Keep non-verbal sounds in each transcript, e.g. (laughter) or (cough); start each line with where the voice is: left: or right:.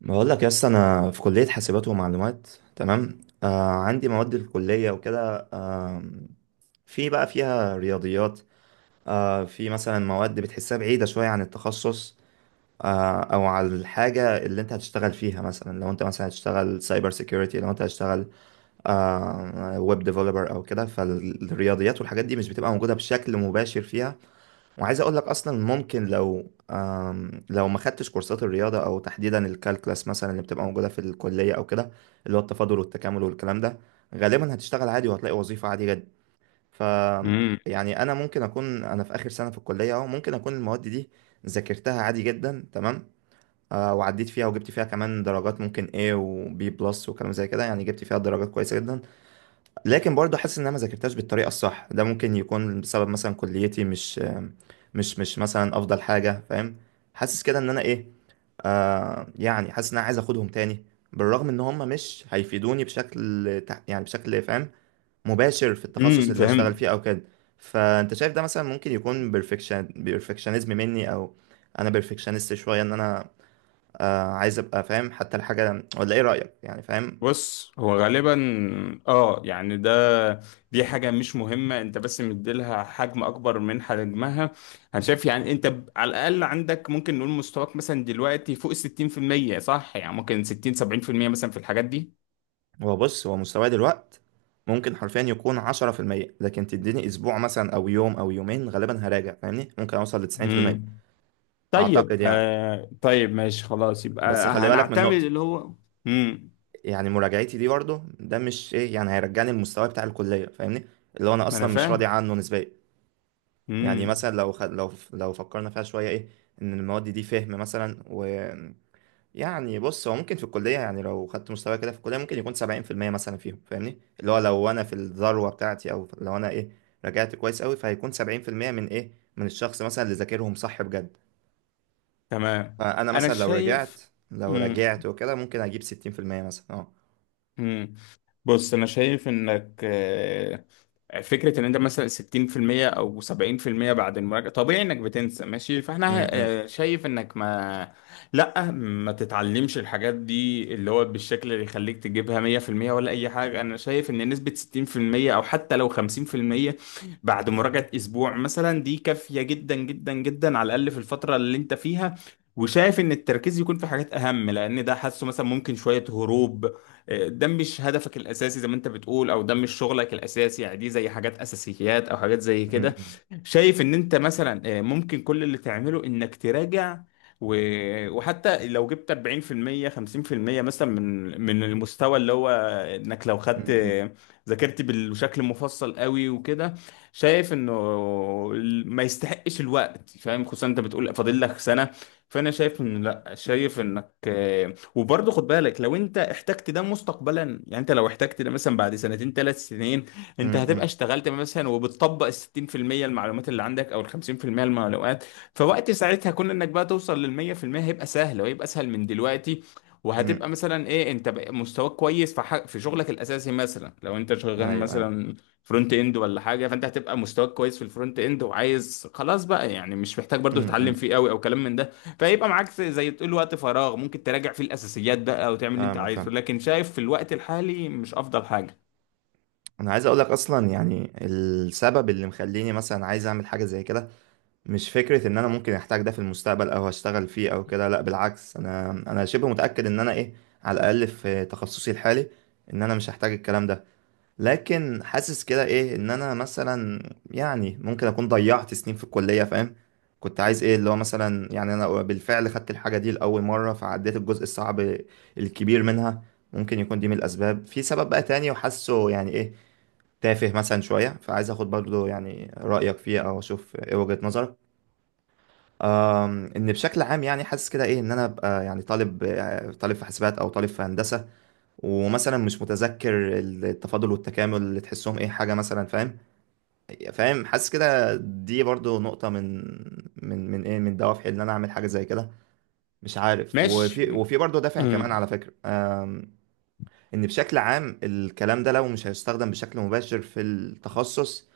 right: بقول لك يس، انا في كليه حاسبات ومعلومات. تمام. عندي مواد الكليه وكده. في بقى فيها رياضيات. في مثلا مواد بتحسها بعيده شويه عن التخصص، او على الحاجه اللي انت هتشتغل فيها. مثلا لو انت مثلا هتشتغل سايبر سيكيورتي، لو انت هتشتغل ويب ديفلوبر او كده، فالرياضيات والحاجات دي مش بتبقى موجوده بشكل مباشر فيها. وعايز اقول لك اصلا ممكن، لو ما خدتش كورسات الرياضه او تحديدا الكالكلاس مثلا اللي بتبقى موجوده في الكليه او كده، اللي هو التفاضل والتكامل والكلام ده، غالبا هتشتغل عادي وهتلاقي وظيفه عادي جدا. ف
left: امم
right: يعني انا ممكن اكون انا في اخر سنه في الكليه اهو، ممكن اكون المواد دي ذاكرتها عادي جدا، تمام، وعديت فيها وجبت فيها كمان درجات، ممكن A و B بلس وكلام زي كده، يعني جبت فيها درجات كويسه جدا. لكن برضه حاسس ان انا ما ذاكرتهاش بالطريقه الصح. ده ممكن يكون بسبب مثلا كليتي مش مثلا افضل حاجه، فاهم؟ حاسس كده ان انا ايه، يعني حاسس ان انا عايز اخدهم تاني، بالرغم ان هم مش هيفيدوني يعني بشكل فاهم، مباشر في التخصص اللي هشتغل
left: فهمت.
right: فيه او كده. فانت شايف ده مثلا ممكن يكون بيرفكشنزم مني، او انا بيرفكشنست شويه ان انا، عايز ابقى فاهم حتى الحاجه، ولا ايه رايك يعني؟ فاهم؟
left: بص، هو غالبا اه يعني دي حاجه مش مهمه، انت بس مديلها حجم اكبر من حجمها. انا شايف يعني انت على الاقل عندك، ممكن نقول مستواك مثلا دلوقتي فوق ال 60%، صح؟ يعني ممكن 60 70% مثلا في الحاجات دي.
right: هو، بص، هو مستواه دلوقت ممكن حرفيا يكون 10%، لكن تديني أسبوع مثلا أو يوم أو يومين غالبا هراجع، فاهمني؟ ممكن أوصل ل90%.
left: امم طيب،
right: أعتقد يعني.
left: طيب، ماشي خلاص،
right: بس
left: يبقى
right: خلي بالك من
left: هنعتمد
right: نقطة،
left: اللي هو امم
right: يعني مراجعتي دي برضه ده مش إيه، يعني هيرجعني المستوى بتاع الكلية، فاهمني؟ اللي هو أنا
left: ما انا
right: أصلا مش راضي
left: فاهم.
right: عنه نسبيا. يعني
left: امم
right: مثلا لو خ... لو لو فكرنا فيها شوية، إيه، إن المواد دي فهم مثلا. يعني، بص، هو ممكن في الكلية، يعني لو خدت مستوى كده في الكلية ممكن يكون 70% مثلا فيهم، فاهمني؟ اللي هو لو أنا في الذروة بتاعتي، أو لو أنا إيه رجعت كويس أوي، فهيكون 70% من إيه، من الشخص مثلا اللي ذاكرهم صح بجد.
left: تمام،
right: فأنا
left: انا
right: مثلا لو رجعت
left: شايف.
right: لو
left: امم
right: رجعت وكده ممكن أجيب 60% مثلا، أه.
left: بص، انا شايف انك فكره ان انت مثلا 60% او 70% بعد المراجعه طبيعي انك بتنسى، ماشي.
right: م-
left: فاحنا
right: م-
left: شايف انك ما تتعلمش الحاجات دي اللي هو بالشكل اللي يخليك تجيبها 100% ولا اي حاجه. انا شايف ان نسبه 60% او حتى لو 50% بعد مراجعه اسبوع مثلا دي كافيه جدا جدا جدا، على الاقل في الفتره اللي انت فيها. وشايف ان التركيز يكون في حاجات اهم، لان ده حاسه مثلا ممكن شويه هروب، ده مش هدفك الاساسي زي ما انت بتقول، او ده مش شغلك الاساسي، يعني دي زي حاجات اساسيات او حاجات زي كده.
right: م-
left: شايف ان انت مثلا ممكن كل اللي تعمله انك تراجع و... وحتى لو جبت 40% 50% مثلا من المستوى اللي هو انك لو
right: م-
left: ذاكرت بشكل مفصل قوي وكده، شايف انه ما يستحقش الوقت، فاهم؟ خصوصا انت بتقول فاضل لك سنة. فانا شايف ان، لا، شايف انك. وبرضه خد بالك لو انت احتجت ده مستقبلا، يعني انت لو احتجت ده مثلا بعد سنتين 3 سنين،
right: م-
left: انت
right: م-
left: هتبقى
right: م-
left: اشتغلت مثلا وبتطبق ال 60% المعلومات اللي عندك او ال 50% المعلومات. فوقت ساعتها، كون انك بقى توصل لل 100%، هيبقى سهل وهيبقى اسهل من دلوقتي.
right: م-
left: وهتبقى مثلا ايه، انت بقى مستواك كويس في حق في شغلك الاساسي، مثلا لو انت
right: أيوه
left: شغال
right: أيوه.
left: مثلا فرونت اند ولا حاجه، فانت هتبقى مستواك كويس في الفرونت اند وعايز خلاص بقى، يعني مش محتاج
right: م-
left: برضو تتعلم
right: م.
left: فيه قوي او كلام من ده. فيبقى معاك زي تقول وقت فراغ، ممكن تراجع فيه الاساسيات بقى وتعمل اللي انت
right: فاهمك،
left: عايزه،
right: فاهم.
left: لكن شايف في الوقت الحالي مش افضل حاجه.
right: أنا عايز أقولك أصلا يعني السبب اللي مخليني مثلا عايز أعمل حاجة زي كده مش فكرة ان انا ممكن احتاج ده في المستقبل او هشتغل فيه او كده. لا، بالعكس، انا شبه متأكد ان انا ايه، على الاقل في تخصصي الحالي، ان انا مش هحتاج الكلام ده. لكن حاسس كده ايه، ان انا مثلا يعني ممكن اكون ضيعت سنين في الكلية، فاهم؟ كنت عايز ايه اللي هو مثلا، يعني انا بالفعل خدت الحاجة دي لأول مرة فعديت الجزء الصعب الكبير منها. ممكن يكون دي من الاسباب. في سبب بقى تاني وحاسه يعني ايه، تافه مثلا شوية، فعايز اخد برضو يعني رأيك فيه، او اشوف ايه وجهة نظرك. ان بشكل عام يعني حاسس كده ايه، ان انا ابقى يعني طالب، طالب في حاسبات او طالب في هندسه، ومثلا مش متذكر التفاضل والتكامل اللي تحسهم ايه حاجه مثلا، فاهم؟ فاهم، حاسس كده دي برضو نقطه من دوافعي ان انا اعمل حاجه زي كده، مش عارف.
left: ماشي.
right: وفي برضو دافع
left: مم.
right: كمان على فكره. ان بشكل عام الكلام ده لو مش هيستخدم بشكل مباشر في التخصص،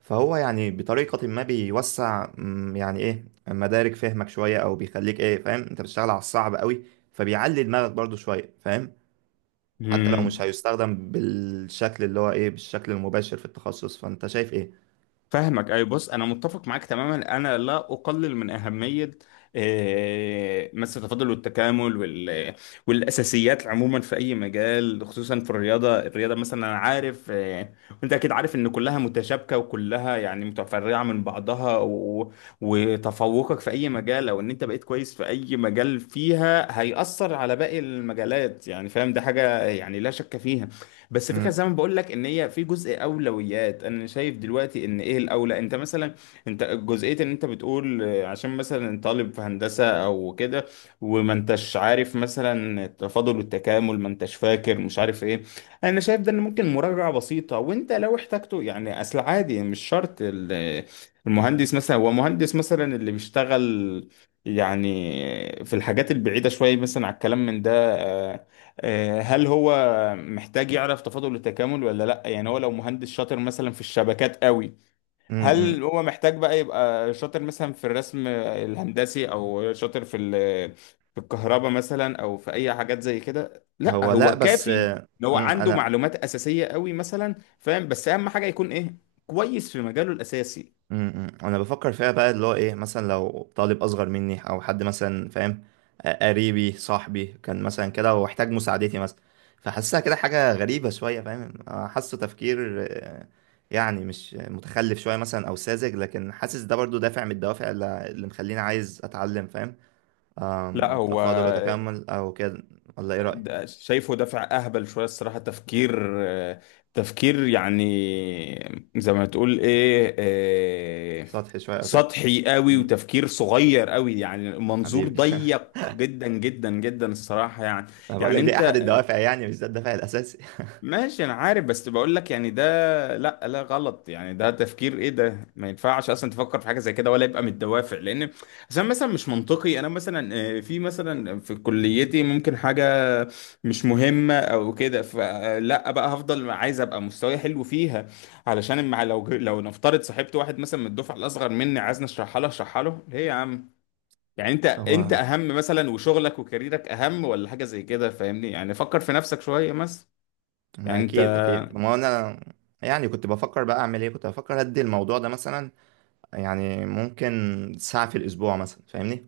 right: فهو يعني بطريقة ما بيوسع، يعني ايه، مدارك فهمك شوية، او بيخليك ايه فاهم انت بتشتغل على الصعب قوي، فبيعلي دماغك برضو شوية، فاهم؟ حتى لو مش
left: مم.
right: هيستخدم بالشكل اللي هو ايه، بالشكل المباشر في التخصص، فانت شايف ايه؟
left: فاهمك. اي، بص، انا متفق معاك تماما، انا لا اقلل من اهميه مس التفاضل والتكامل والاساسيات عموما في اي مجال، خصوصا في الرياضه مثلا، انا عارف. وانت اكيد عارف ان كلها متشابكه وكلها يعني متفرعه من بعضها وتفوقك في اي مجال او ان انت بقيت كويس في اي مجال فيها هيأثر على باقي المجالات، يعني فاهم، ده حاجه يعني لا شك فيها. بس فكرة
right: مم،
left: زي ما بقول لك ان هي في جزء اولويات، انا شايف دلوقتي ان ايه الاولى. انت مثلا، انت جزئية ان انت بتقول عشان مثلا طالب في هندسة او كده، وما انتش عارف مثلا التفاضل والتكامل، ما انتش فاكر، مش عارف ايه. انا شايف ده ان ممكن مراجعة بسيطة وانت لو احتاجته، يعني اصل عادي مش شرط المهندس، مثلا هو مهندس مثلا اللي بيشتغل يعني في الحاجات البعيدة شوية مثلا على الكلام من ده، آه، هل هو محتاج يعرف تفاضل التكامل ولا لا؟ يعني هو لو مهندس شاطر مثلا في الشبكات قوي،
right: مم، مم.
left: هل هو محتاج بقى يبقى شاطر مثلا في الرسم الهندسي او شاطر في في الكهرباء مثلا او في اي حاجات زي كده؟ لا،
right: هو لا،
left: هو
right: بس
left: كافي ان هو عنده
right: انا،
left: معلومات اساسية قوي مثلا، فاهم، بس اهم حاجة يكون ايه كويس في مجاله الاساسي.
right: انا بفكر فيها بقى اللي هو ايه، مثلا لو طالب اصغر مني او حد مثلا فاهم، قريبي، صاحبي، كان مثلا كده واحتاج مساعدتي مثلا. فحاسسها كده حاجة غريبة شوية، فاهم؟ حاسه تفكير، يعني مش متخلف شوية مثلا او ساذج. لكن حاسس ده برضو دافع من الدوافع اللي مخليني عايز اتعلم، فاهم؟
left: لا، هو
right: تفاضل وتكامل او كده، ولا ايه رأيك؟
left: ده شايفه دافع اهبل شويه الصراحه، تفكير آه، تفكير يعني زي ما تقول ايه،
right: سطحي شوية او كده.
left: سطحي قوي،
right: مم.
left: وتفكير صغير قوي، يعني منظور
right: حبيبي (laughs)
left: ضيق جدا جدا جدا الصراحه يعني.
right: انا بقول
left: يعني
right: لك دي احد
left: انت،
right: الدوافع، يعني مش ده الدافع الاساسي.
left: ماشي انا عارف، بس بقول لك يعني ده، لا، لا، غلط، يعني ده تفكير ايه، ده ما ينفعش اصلا تفكر في حاجه زي كده ولا يبقى من الدوافع. لان عشان مثلا مش منطقي، انا مثلا في مثلا كليتي ممكن حاجه مش مهمه او كده، فلا بقى هفضل عايز ابقى مستواي حلو فيها. علشان لو لو نفترض صاحبت واحد مثلا من الدفعه الاصغر مني عايزني اشرحها له، اشرحها له ليه يا عم؟ يعني انت
right: هو
left: اهم مثلا، وشغلك وكاريرك اهم ولا حاجه زي كده، فاهمني، يعني فكر في نفسك شويه مثلا.
right: ما
left: يعني انت
right: اكيد اكيد، ما هو انا، يعني كنت بفكر بقى اعمل ايه، كنت بفكر ادي الموضوع ده مثلا يعني ممكن ساعة في الاسبوع مثلا، فاهمني؟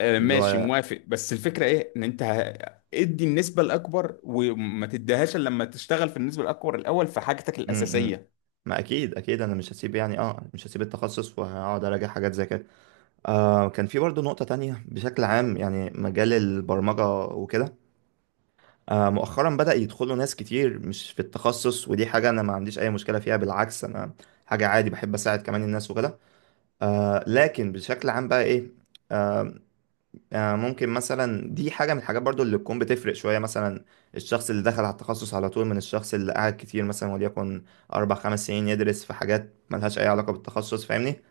right: اللي
left: ماشي،
right: هو
left: موافق، بس الفكرة ايه ان انت ادي النسبة الاكبر وما تديهاش إلا لما تشتغل في النسبة الاكبر الاول في حاجتك
right: امم، إمم.
left: الاساسية.
right: ما اكيد اكيد انا مش هسيب يعني، اه مش هسيب التخصص وهقعد اراجع حاجات زي كده. كان في برضه نقطة تانية بشكل عام، يعني مجال البرمجة وكده. مؤخرا بدأ يدخلوا ناس كتير مش في التخصص، ودي حاجة انا ما عنديش اي مشكلة فيها، بالعكس انا حاجة عادي بحب اساعد كمان الناس وكده. لكن بشكل عام بقى ايه، ممكن مثلا دي حاجة من الحاجات برضو اللي تكون بتفرق شوية مثلا، الشخص اللي دخل على التخصص على طول من الشخص اللي قعد كتير مثلا وليكن أربع خمس سنين يدرس في حاجات ملهاش أي علاقة بالتخصص، فاهمني؟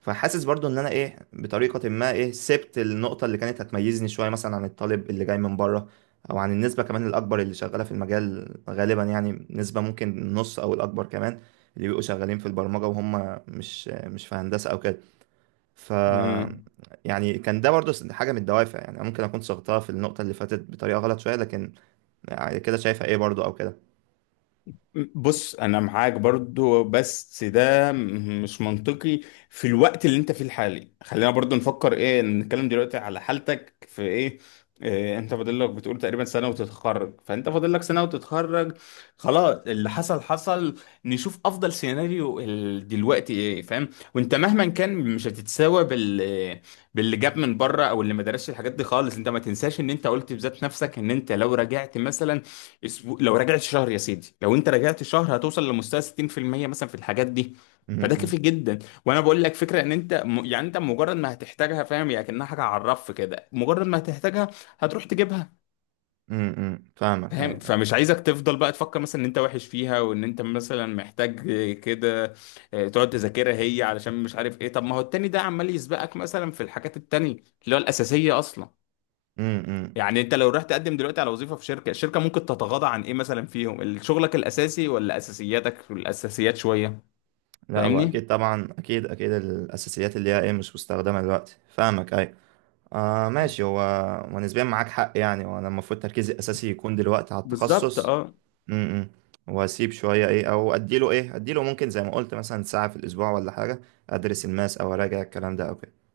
right: فحاسس برضو إن أنا إيه بطريقة ما، إيه، سبت النقطة اللي كانت هتميزني شوية مثلا عن الطالب اللي جاي من بره، أو عن النسبة كمان الأكبر اللي شغالة في المجال غالبا. يعني نسبة ممكن النص أو الأكبر كمان اللي بيبقوا شغالين في البرمجة وهم مش في هندسة أو كده. ف
left: امم
right: يعني كان ده برضو حاجة من الدوافع، يعني ممكن أكون صغتها في النقطة اللي فاتت بطريقة غلط شوية، لكن يعني كده شايفها إيه برضو أو كده.
left: بص، انا معاك برضو، بس ده مش منطقي. في الوقت اللي انت فيه الحالي، خلينا برضو نفكر ايه، نتكلم دلوقتي على حالتك في ايه. إيه، انت فاضل لك بتقول تقريبا سنة وتتخرج، فانت فاضل لك سنة وتتخرج، خلاص اللي حصل حصل. نشوف افضل سيناريو دلوقتي ايه، فاهم؟ وانت مهما كان مش هتتساوى باللي جاب من بره او اللي ما درسش الحاجات دي خالص. انت ما تنساش ان انت قلت بذات نفسك ان انت لو رجعت مثلا اسبوع، لو رجعت شهر، يا سيدي لو انت رجعت شهر هتوصل لمستوى 60% مثلا في الحاجات دي، فده
right: أمم،
left: كافي جدا. وانا بقول لك فكره ان يعني انت مجرد ما هتحتاجها، فاهم، يعني كانها حاجه على الرف كده، مجرد ما هتحتاجها هتروح تجيبها،
right: أمم، أمم، فاهمك،
left: فاهم؟
right: أيوة.
left: فمش عايزك تفضل بقى تفكر مثلا ان انت وحش فيها وان انت مثلا محتاج كده، اه، تقعد تذاكرها هي علشان مش عارف ايه، طب ما هو التاني ده عمال يسبقك مثلا في الحاجات التانية اللي هو الاساسيه اصلا.
right: أمم، أمم.
left: يعني انت لو رحت تقدم دلوقتي على وظيفة في شركة، الشركة ممكن تتغاضى عن ايه مثلا فيهم، شغلك الاساسي ولا اساسياتك الاساسيات شوية؟
right: لا، هو
left: فاهمني.
right: أكيد، طبعا أكيد أكيد الأساسيات اللي هي إيه مش مستخدمة دلوقتي، فاهمك، أيوة. ماشي. هو ونسبيا معاك حق يعني، وأنا المفروض تركيزي الأساسي يكون دلوقتي على
left: بالظبط،
right: التخصص.
left: اه.
right: أمم، أمم. وأسيب شوية إيه، أو أديله إيه، أديله ممكن زي ما قلت مثلا ساعة في الأسبوع ولا حاجة، أدرس الماس أو أراجع الكلام ده أو كده.